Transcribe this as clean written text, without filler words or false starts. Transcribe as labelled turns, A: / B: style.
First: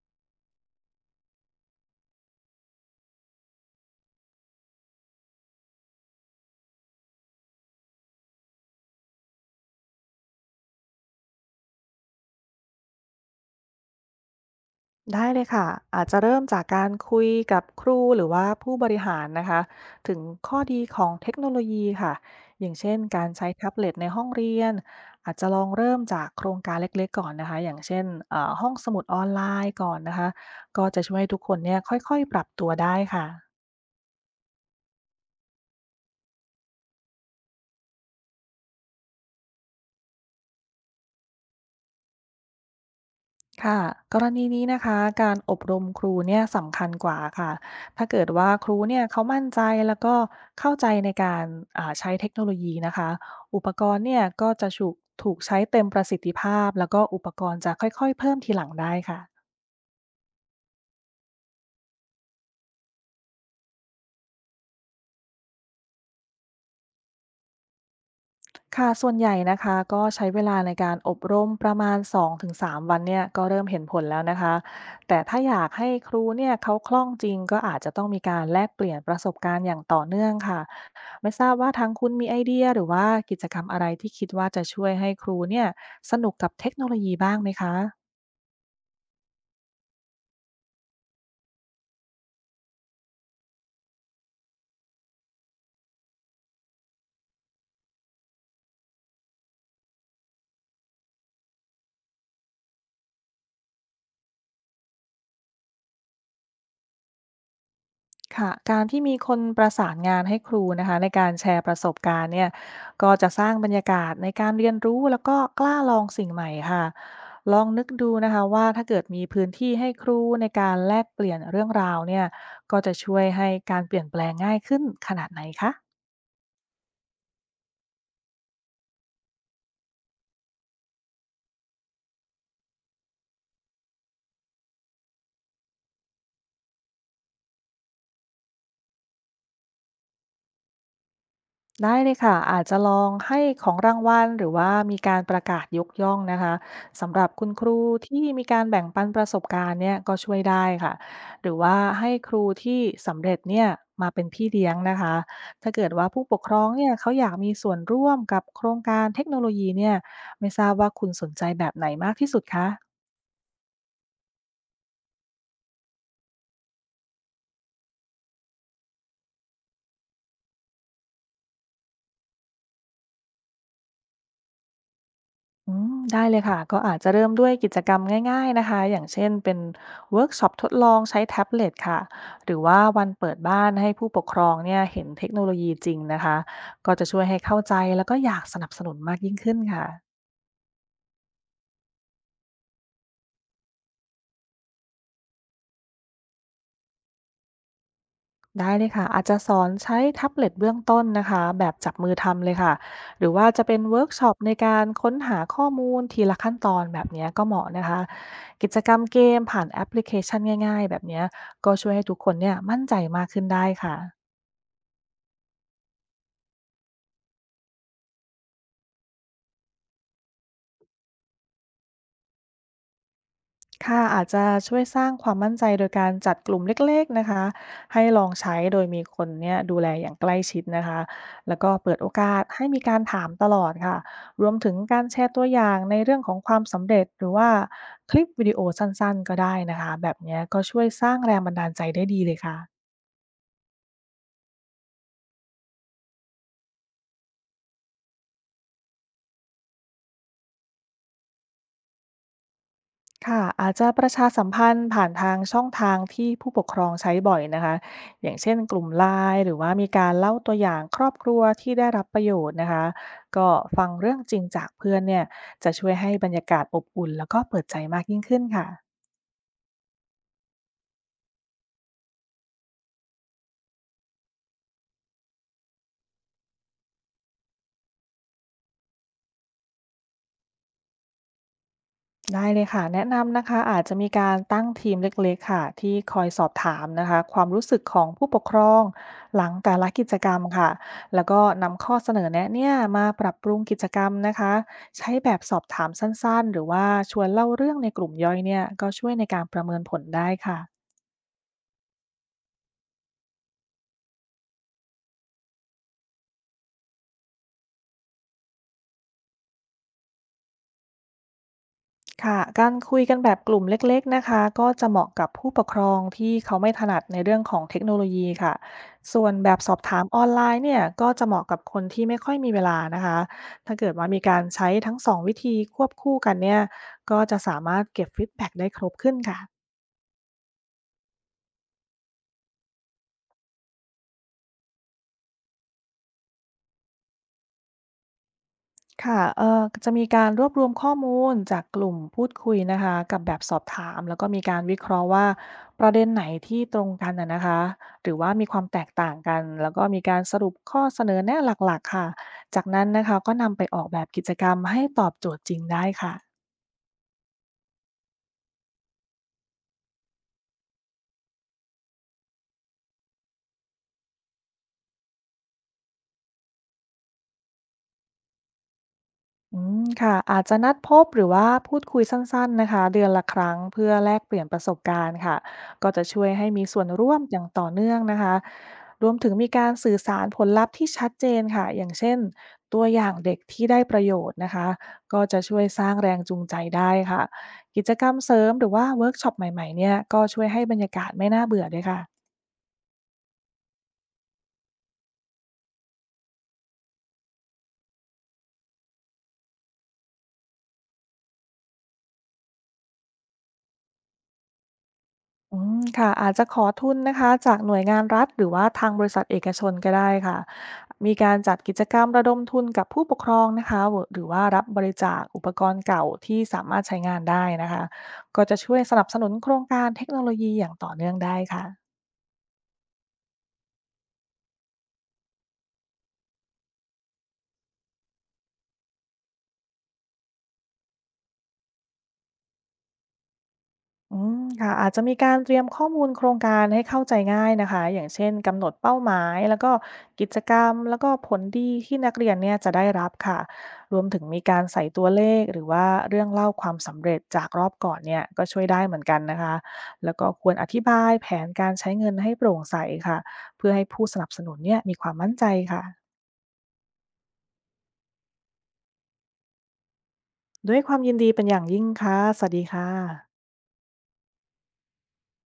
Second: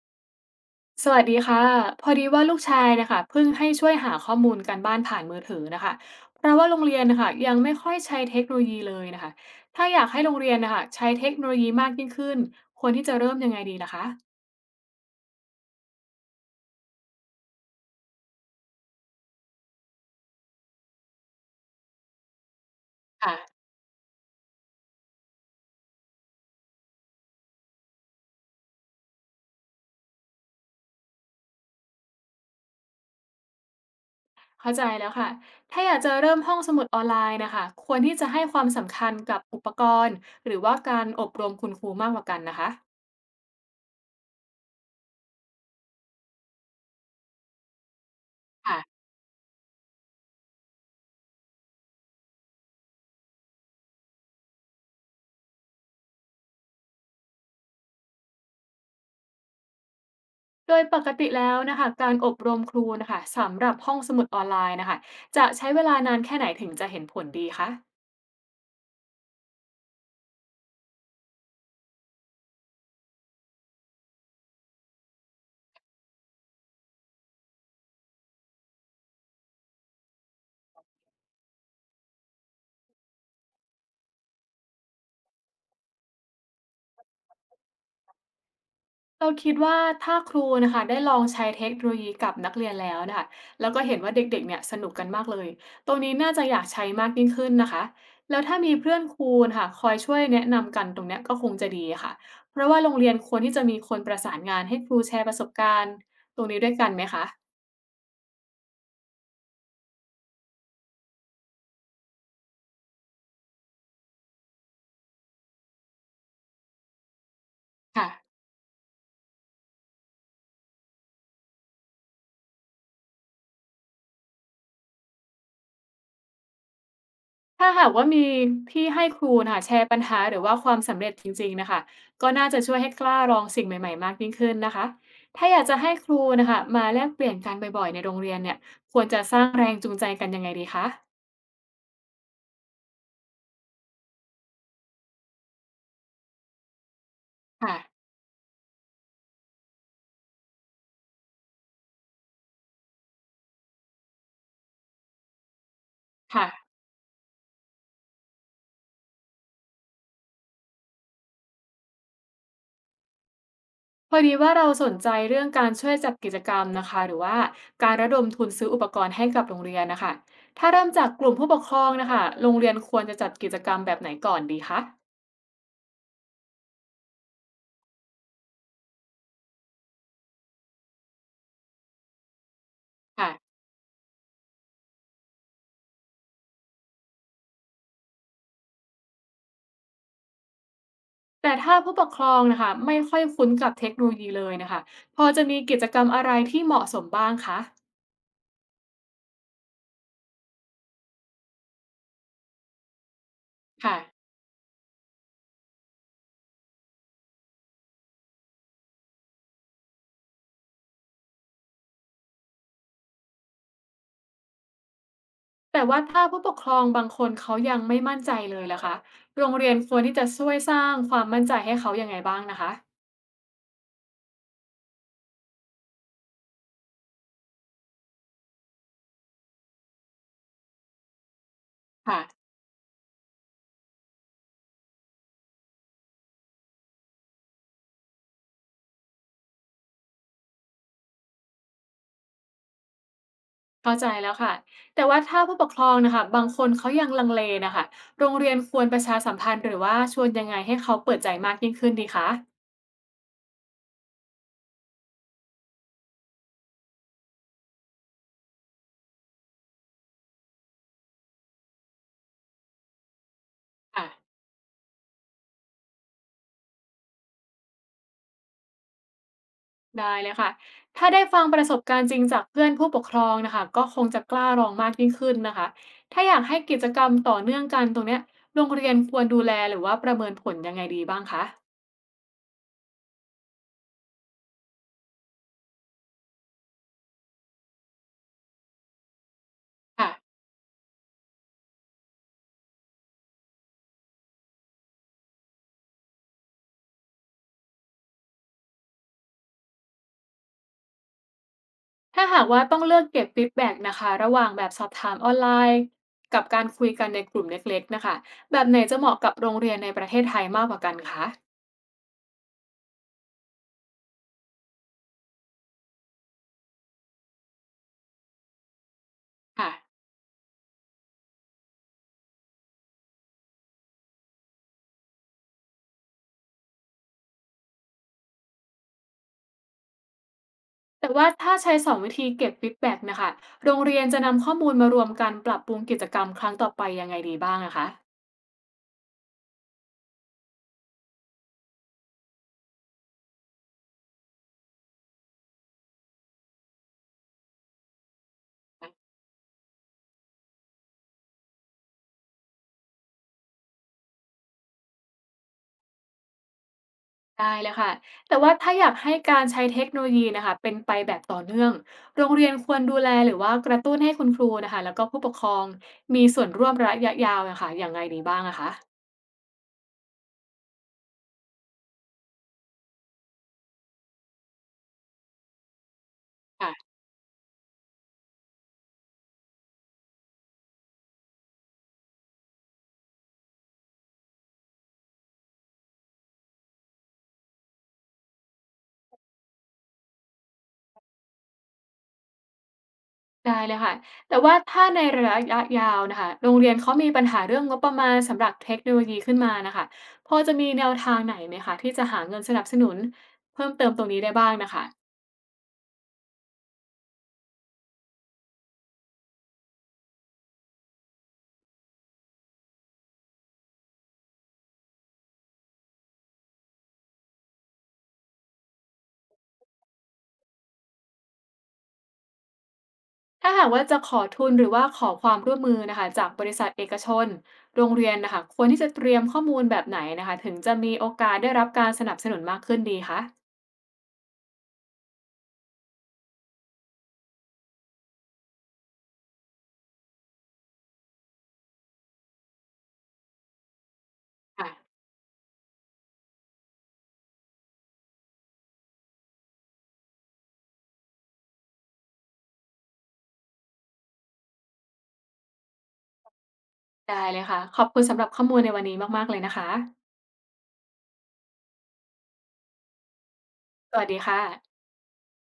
A: สวัสดีค่ะพอดีว่าลูกชายนะคะเพิ่งให้ช่วยหาข้อมูลการบ้านผ่านมือถือนะคะเพราะว่าโรงเรียนนะคะยังไม่ค่อยใช้เทคโนโลยีเลยนะคะถ้าอยากให้โรงเรียนนะคะใช้เทคโนโลยีมากยิ่งขึ้นควรที่จะเริ่มยังไงดีล่ะคะ
B: ได้เลยค่ะอาจจะเริ่มจากการคุยกับครูหรือว่าผู้บริหารนะคะถึงข้อดีของเทคโนโลยีค่ะอย่างเช่นการ
A: ค่ะ
B: ใช้แท็บเล็ตในห้องเรียนอาจจะลองเริ่มจากโครงการเล็กๆก่อนนะคะอย่างเช่นห้องสมุดออนไลน์ก่อนนะคะก็จะช่วยให้ทุกคนเนี่ยค่อยๆปรับตัวได้ค่ะ
A: เข้าใจแล้วค่ะถ้าอยากจะเริ่มห้องสมุดออนไลน์นะคะควรที่จะให้ความสำคัญกับอุปกรณ์หรือว่าการอบรมคุณครูมากกว่ากันนะคะ
B: ค่ะกรณีนี้นะคะการอบรมครูเนี่ยสำคัญกว่าค่ะถ้าเกิดว่าครูเนี่
A: ค่ะ
B: ยเขามั่นใจแล้วก็เข้าใจในการใช้เทคโนโลยีนะคะอุปกรณ์เนี่ยก็จะถูกใช้เต็มประสิทธิภาพแล้วก็อุปกรณ์จะค่อยๆเพิ่มทีหลังได้ค่ะ
A: โดยปกติแล้วนะคะการอบรมครูนะคะสำหรับห้องสมุดออนไลน์นะคะจะใช้เวลานานแค่ไหนถึงจะเห็นผลดีคะ
B: ค่ะ ส่วนใหญ่นะคะ ก็ใช้เวลาในการอบรมประมาณ2-3วันเนี่ยก็เริ่มเห็นผลแล้วนะคะ แต่ถ้าอยากให้ครูเนี่ยเขาคล่องจริงก็อาจจะต้องมีการแลกเปลี่ยนประสบการณ์อย่างต่อเนื่องค่ะ ไม่ทราบว่าทางคุณมีไอเดียหรือว่ากิจกรรมอะไรที่คิดว่าจะช่วยให้ครูเนี่ยสนุกกับเทคโนโลยีบ้างไหมคะ
A: เราคิดว่าถ้าครูนะคะได้ลองใช้เทคโนโลยีกับนักเรียนแล้วนะคะแล้วก็เห็นว่าเด็กๆเนี่ยสนุกกันมากเลยตรงนี้น่าจะอยากใช้มากยิ่งขึ้นนะคะแล้วถ้ามีเพื่อนครูนะคะคอยช่วยแนะนำกันตรงเนี้ยก็คงจะดีค่ะเพราะว่าโรงเรียนควรที่จะมีคนประสานงานให้ครูแชร์ประสบการณ์ตรงนี้ด้วยกันไหมคะ
B: ค่ะการที่มีคนประสานงานให้ครูนะคะในการแชร์ประสบการณ์เนี่ยก็จะสร้างบรรยากาศในการเรียนรู้แล้วก็กล้าลองสิ่งใหม่ค่ะลองนึกดูนะ
A: ค่ะ
B: คะว่าถ้าเกิดมีพื้นที่ให้ครูในการแลกเปลี่ยนเรื่องราวเนี่ยก็จะช่วยให้การเปลี่ยนแปลงง่ายขึ้นขนาดไหนคะ
A: ถ้าหากว่ามีที่ให้ครูน่ะแชร์ปัญหาหรือว่าความสำเร็จจริงๆนะคะก็น่าจะช่วยให้กล้าลองสิ่งใหม่ๆมากยิ่งขึ้นนะคะถ้าอยากจะให้ครูนะคะมาแลกเปลี่ยนกันบ่อยๆในโรงเรียนเนี่ยควรจะสร้างแรงจูงใจกันยังไงดีคะ
B: ได้เลยค่ะอาจจะลองให้ของรางวัลหรือว่ามีการประกาศยกย่องนะคะสำหรับคุณครู
A: ค่ะ
B: ที่มีการแบ่งปันประสบการณ์เนี่ยก็ช่วยได้ค่ะหรือว่าให้ครูที่สำเร็จเนี่ยมาเป็นพี่เลี้ยงนะคะถ้าเกิดว่าผู้ปก
A: ค่ะ
B: ครองเนี่ยเขาอยากมีส่วนร่วมกับโครงการเทคโนโลยีเนี่ยไม่ทราบว่าคุณสนใจแบบไหนมากที่สุดคะ
A: พอดีว่าเราสนใจเรื่องการช่วยจัดกิจกรรมนะคะหรือว่าการระดมทุนซื้ออุปกรณ์ให้กับโรงเรียนนะคะถ้าเริ่มจากกลุ่มผู้ปกครองนะคะโรงเรียนควรจะจัดกิจกรรมแบบไหนก่อนดีคะ
B: ได้เลยค่ะก็อาจจะเริ่มด้วยกิจกรรมง่ายๆนะคะอย่างเช่นเป็นเวิร์กช็อปทดลองใช้แท็บเล็ตค่ะหรือว่าวันเปิด
A: ค่ะ
B: บ้านให้ผู้ปกครองเนี่ยเห็นเทคโนโลยีจริงนะคะก็จะช่วยให้เข้าใจแล้วก็อยากสนับสนุนมากยิ่งขึ้นค่ะ
A: แต่ถ้าผู้ปกครองนะคะไม่ค่อยคุ้นกับเทคโนโลยีเลยนะคะพอจะมีกิจกรรมอะไรที่เหมาะสมบ้างคะ
B: ได้เลยค่ะอาจจะสอนใช้แท็บเล็ตเบื้องต้นนะคะแบบจับมือทำเลยค่ะหรือว่าจะเป็น
A: ค่ะ
B: เวิร์กช็อปในการค้นหาข้อมูลทีละขั้นตอนแบบเนี้ยก็เหมาะนะคะกิจกรรมเกมผ่านแอปพลิเคชันง่ายๆแบบเนี้ยก็ช่วยให้ทุกคนเนี่ยมั่นใจมากขึ้นได้ค่ะ
A: แต่ว่าถ้าผู้ปกครองบางคนเขายังไม่มั่นใจเลยล่ะคะโรงเรียนควรที่จะช่วยสร้างความมั่นใจให้เขายังไงบ้างนะคะ
B: ค่ะอาจจะช่วยสร้างความมั่นใจโดยการจัดกลุ่มเล็กๆนะคะให้ลองใช้โดยมีคนเนี่ยดูแลอย่างใกล้ชิดนะคะแล้วก็เปิดโอ
A: ค่ะ
B: กาสให้มีการถามตลอดค่ะรวมถึงการแชร์ตัวอย่างในเรื่องของความสำเร็จหรือว่าคลิปวิดีโอสั้นๆก็ได้นะคะแบบเนี้ยก็ช่วยสร้างแรงบันดาลใจได้ดีเลยค่ะ
A: เข้าใจแล้วค่ะแต่ว่าถ้าผู้ปกครองนะคะบางคนเขายังลังเลนะคะโรงเรียนควรประชาสัมพันธ์หรือว่าชวนยังไงให้เขาเปิดใจมากยิ่งขึ้นดีคะ
B: ค่ะอาจจะประชาสัมพันธ์ผ่านทางช่องทางที่ผู้ปกครองใช้บ่อยนะคะอย่างเช่นกลุ่มไลน์หรือว่ามีการเล่าตัวอย่างครอบครัวที่ได้รับประโยชน์นะคะก็ฟัง
A: ค่ะ
B: เรื่องจริงจากเพื่อนเนี่ยจะช่วยให้บรรยากาศอบอุ่นแล้วก็เปิดใจมากยิ่งขึ้นค่ะ
A: ได้เลยค่ะถ้าได้ฟังประสบการณ์จริงจากเพื่อนผู้ปกครองนะคะก็คงจะกล้าลองมากยิ่งขึ้นนะคะ ถ้าอยากให้กิจกรรมต่อเนื่องกันตรงเนี้ยโรงเรียนควรดูแลหรือว่าประเมินผลยังไงดีบ้างคะ
B: ได้เลยค่ะแนะนำนะคะอาจจะมีการตั้งทีมเล็กๆค่ะที่คอยสอบถามนะคะความรู้สึกของผู้ปกครองหลังแต่ละกิ
A: ค่ะ
B: จกรรมค่ะแล้วก็นำข้อเสนอแนะเนี่ยมาปรับปรุงกิจกรรมนะคะใช้แบบสอบถามสั้นๆหรือว่าชวนเล่าเรื่องในกลุ่มย่อยเนี่ยก็ช่วยในการประเมินผลได้ค่ะ
A: ถ้าหากว่าต้องเลือกเก็บฟีดแบ็กนะคะระหว่างแบบสอบถามออนไลน์กับการคุยกันในกลุ่มเล็กๆนะคะ แบบไหนจะเหมาะกับโรงเรียนในประเทศไทยมากกว่ากันคะ
B: ค่ะการคุยกันแบบกลุ่มเล็กๆนะคะก็จะเหมาะกับผู้ปกครองที่เขาไม่ถนัดในเรื่องของเทคโนโลยีค่ะส่วนแบบส
A: ค่ะ
B: อบถามออนไลน์เนี่ยก็จะเหมาะกับคนที่ไม่ค่อยมีเวลานะคะถ้าเกิดว่ามีการใช้ทั้งสองวิธีควบคู่กันเนี่ยก็จะสามารถเก็บฟีดแบ็กได้ครบขึ้นค่ะ
A: แต่ว่าถ้าใช้สองวิธีเก็บฟีดแบ็กนะคะโรงเรียนจะนำข้อมูลมารวมกันปรับปรุงกิจกรรมครั้งต่อไปยังไงดีบ้างนะคะ
B: ค่ะจะมีการรวบรวมข้อมูลจากกลุ่มพูดคุยนะคะ กับแบบสอบถาม แล้วก็มีการวิเคราะห์ว่าประเด็นไหนที่ตรงกันนะคะ หรือว่ามีความแตกต่างกัน แล้วก็มีการสรุปข้อเสนอแนะหลักๆค่ะ จากนั้นนะคะ ก็นำไปออกแบบกิจกรรมให้ตอบโจทย์จริงได้ค่ะ
A: ได้เลยค่ะแต่ว่าถ้าอยากให้การใช้เทคโนโลยีนะคะเป็นไปแบบต่อเนื่อง โรงเรียนควรดูแลหรือว่ากระตุ้นให้คุณครูนะคะแล้วก็ผู้ปกครองมีส่วนร่วมระยะยาวนะคะอย่างไรดีบ้างนะคะ
B: ค่ะอาจจะนัดพบหรือว่าพูดคุยสั้นๆนะคะเดือนละครั้งเพื่อแลกเปลี่ยนประสบการณ์ค่ะก็จะช่วยให้มีส่วน
A: ค่ะ
B: ร่วมอย่างต่อเนื่องนะคะรวมถึงมีการสื่อสารผลลัพธ์ที่ชัดเจนค่ะอย่างเช่นตัวอย่างเด็กที่ได้ประโยชน์นะคะก็จะช่วยสร้างแรงจูงใจได้ค่ะกิจกรรมเสริมหรือว่าเวิร์กช็อปใหม่ๆเนี่ยก็ช่วยให้บรรยากาศไม่น่าเบื่อด้วยค่ะ
A: ได้เลยค่ะแต่ว่าถ้าในระยะยาวนะคะโรงเรียนเขามีปัญหาเรื่องงบประมาณสำหรับเทคโนโลยีขึ้นมานะคะพอจะมีแนวทางไหนไหมคะที่จะหาเงินสนับสนุนเพิ่มเติมตรงนี้ได้บ้างนะคะ
B: ค่ะอาจจะขอทุนนะคะจากหน่วยงานรัฐหรือว่าทางบริษัทเอกชนก็ได้ค่ะมีการจัดกิจกรรมระดมทุนกับผู้ปกครองนะคะหรือว่ารับบริจาคอุปกรณ์เก่าที่สามารถใช้งานได้นะคะก็จะช่วยสนับสนุนโครงการเทคโนโลยีอย่างต่อเนื่องได้ค่ะ
A: ถ้าหากว่าจะขอทุนหรือว่าขอความร่วมมือนะคะจากบริษัทเอกชนโรงเรียนนะคะควรที่จะเตรียมข้อมูลแบบไหนนะคะถึงจะมีโอกาสได้รับการสนับสนุนมากขึ้นดีคะ
B: ค่ะอาจจะมีการเตรียมข้อมูลโครงการให้เข้าใจง่ายนะคะอย่างเช่นกำหนดเป้าหมายแล้วก็กิจกรรมแล้วก็ผลดีที่นักเรียนเนี่ยจะได้รับค่ะรวมถึงมีการใส่
A: ค่ะ
B: ตัวเลขหรือว่าเรื่องเล่าความสำเร็จจากรอบก่อนเนี่ยก็ช่วยได้เหมือนกันนะคะแล้วก็ควรอธิบายแผนการใช้เงินให้โปร่งใสค่ะเพื่อให้ผู้สนับสนุนเนี่ยมีความมั่นใจค่ะ
A: ได้เลยค่ะ ขอบคุณสำหรับข้อมูลในวันนี้มากๆเลยนะคะ
B: ด้วยความยินดีเป็นอย่างยิ่งค่ะสวัสดีค่ะ
A: สวัสดีค่ะ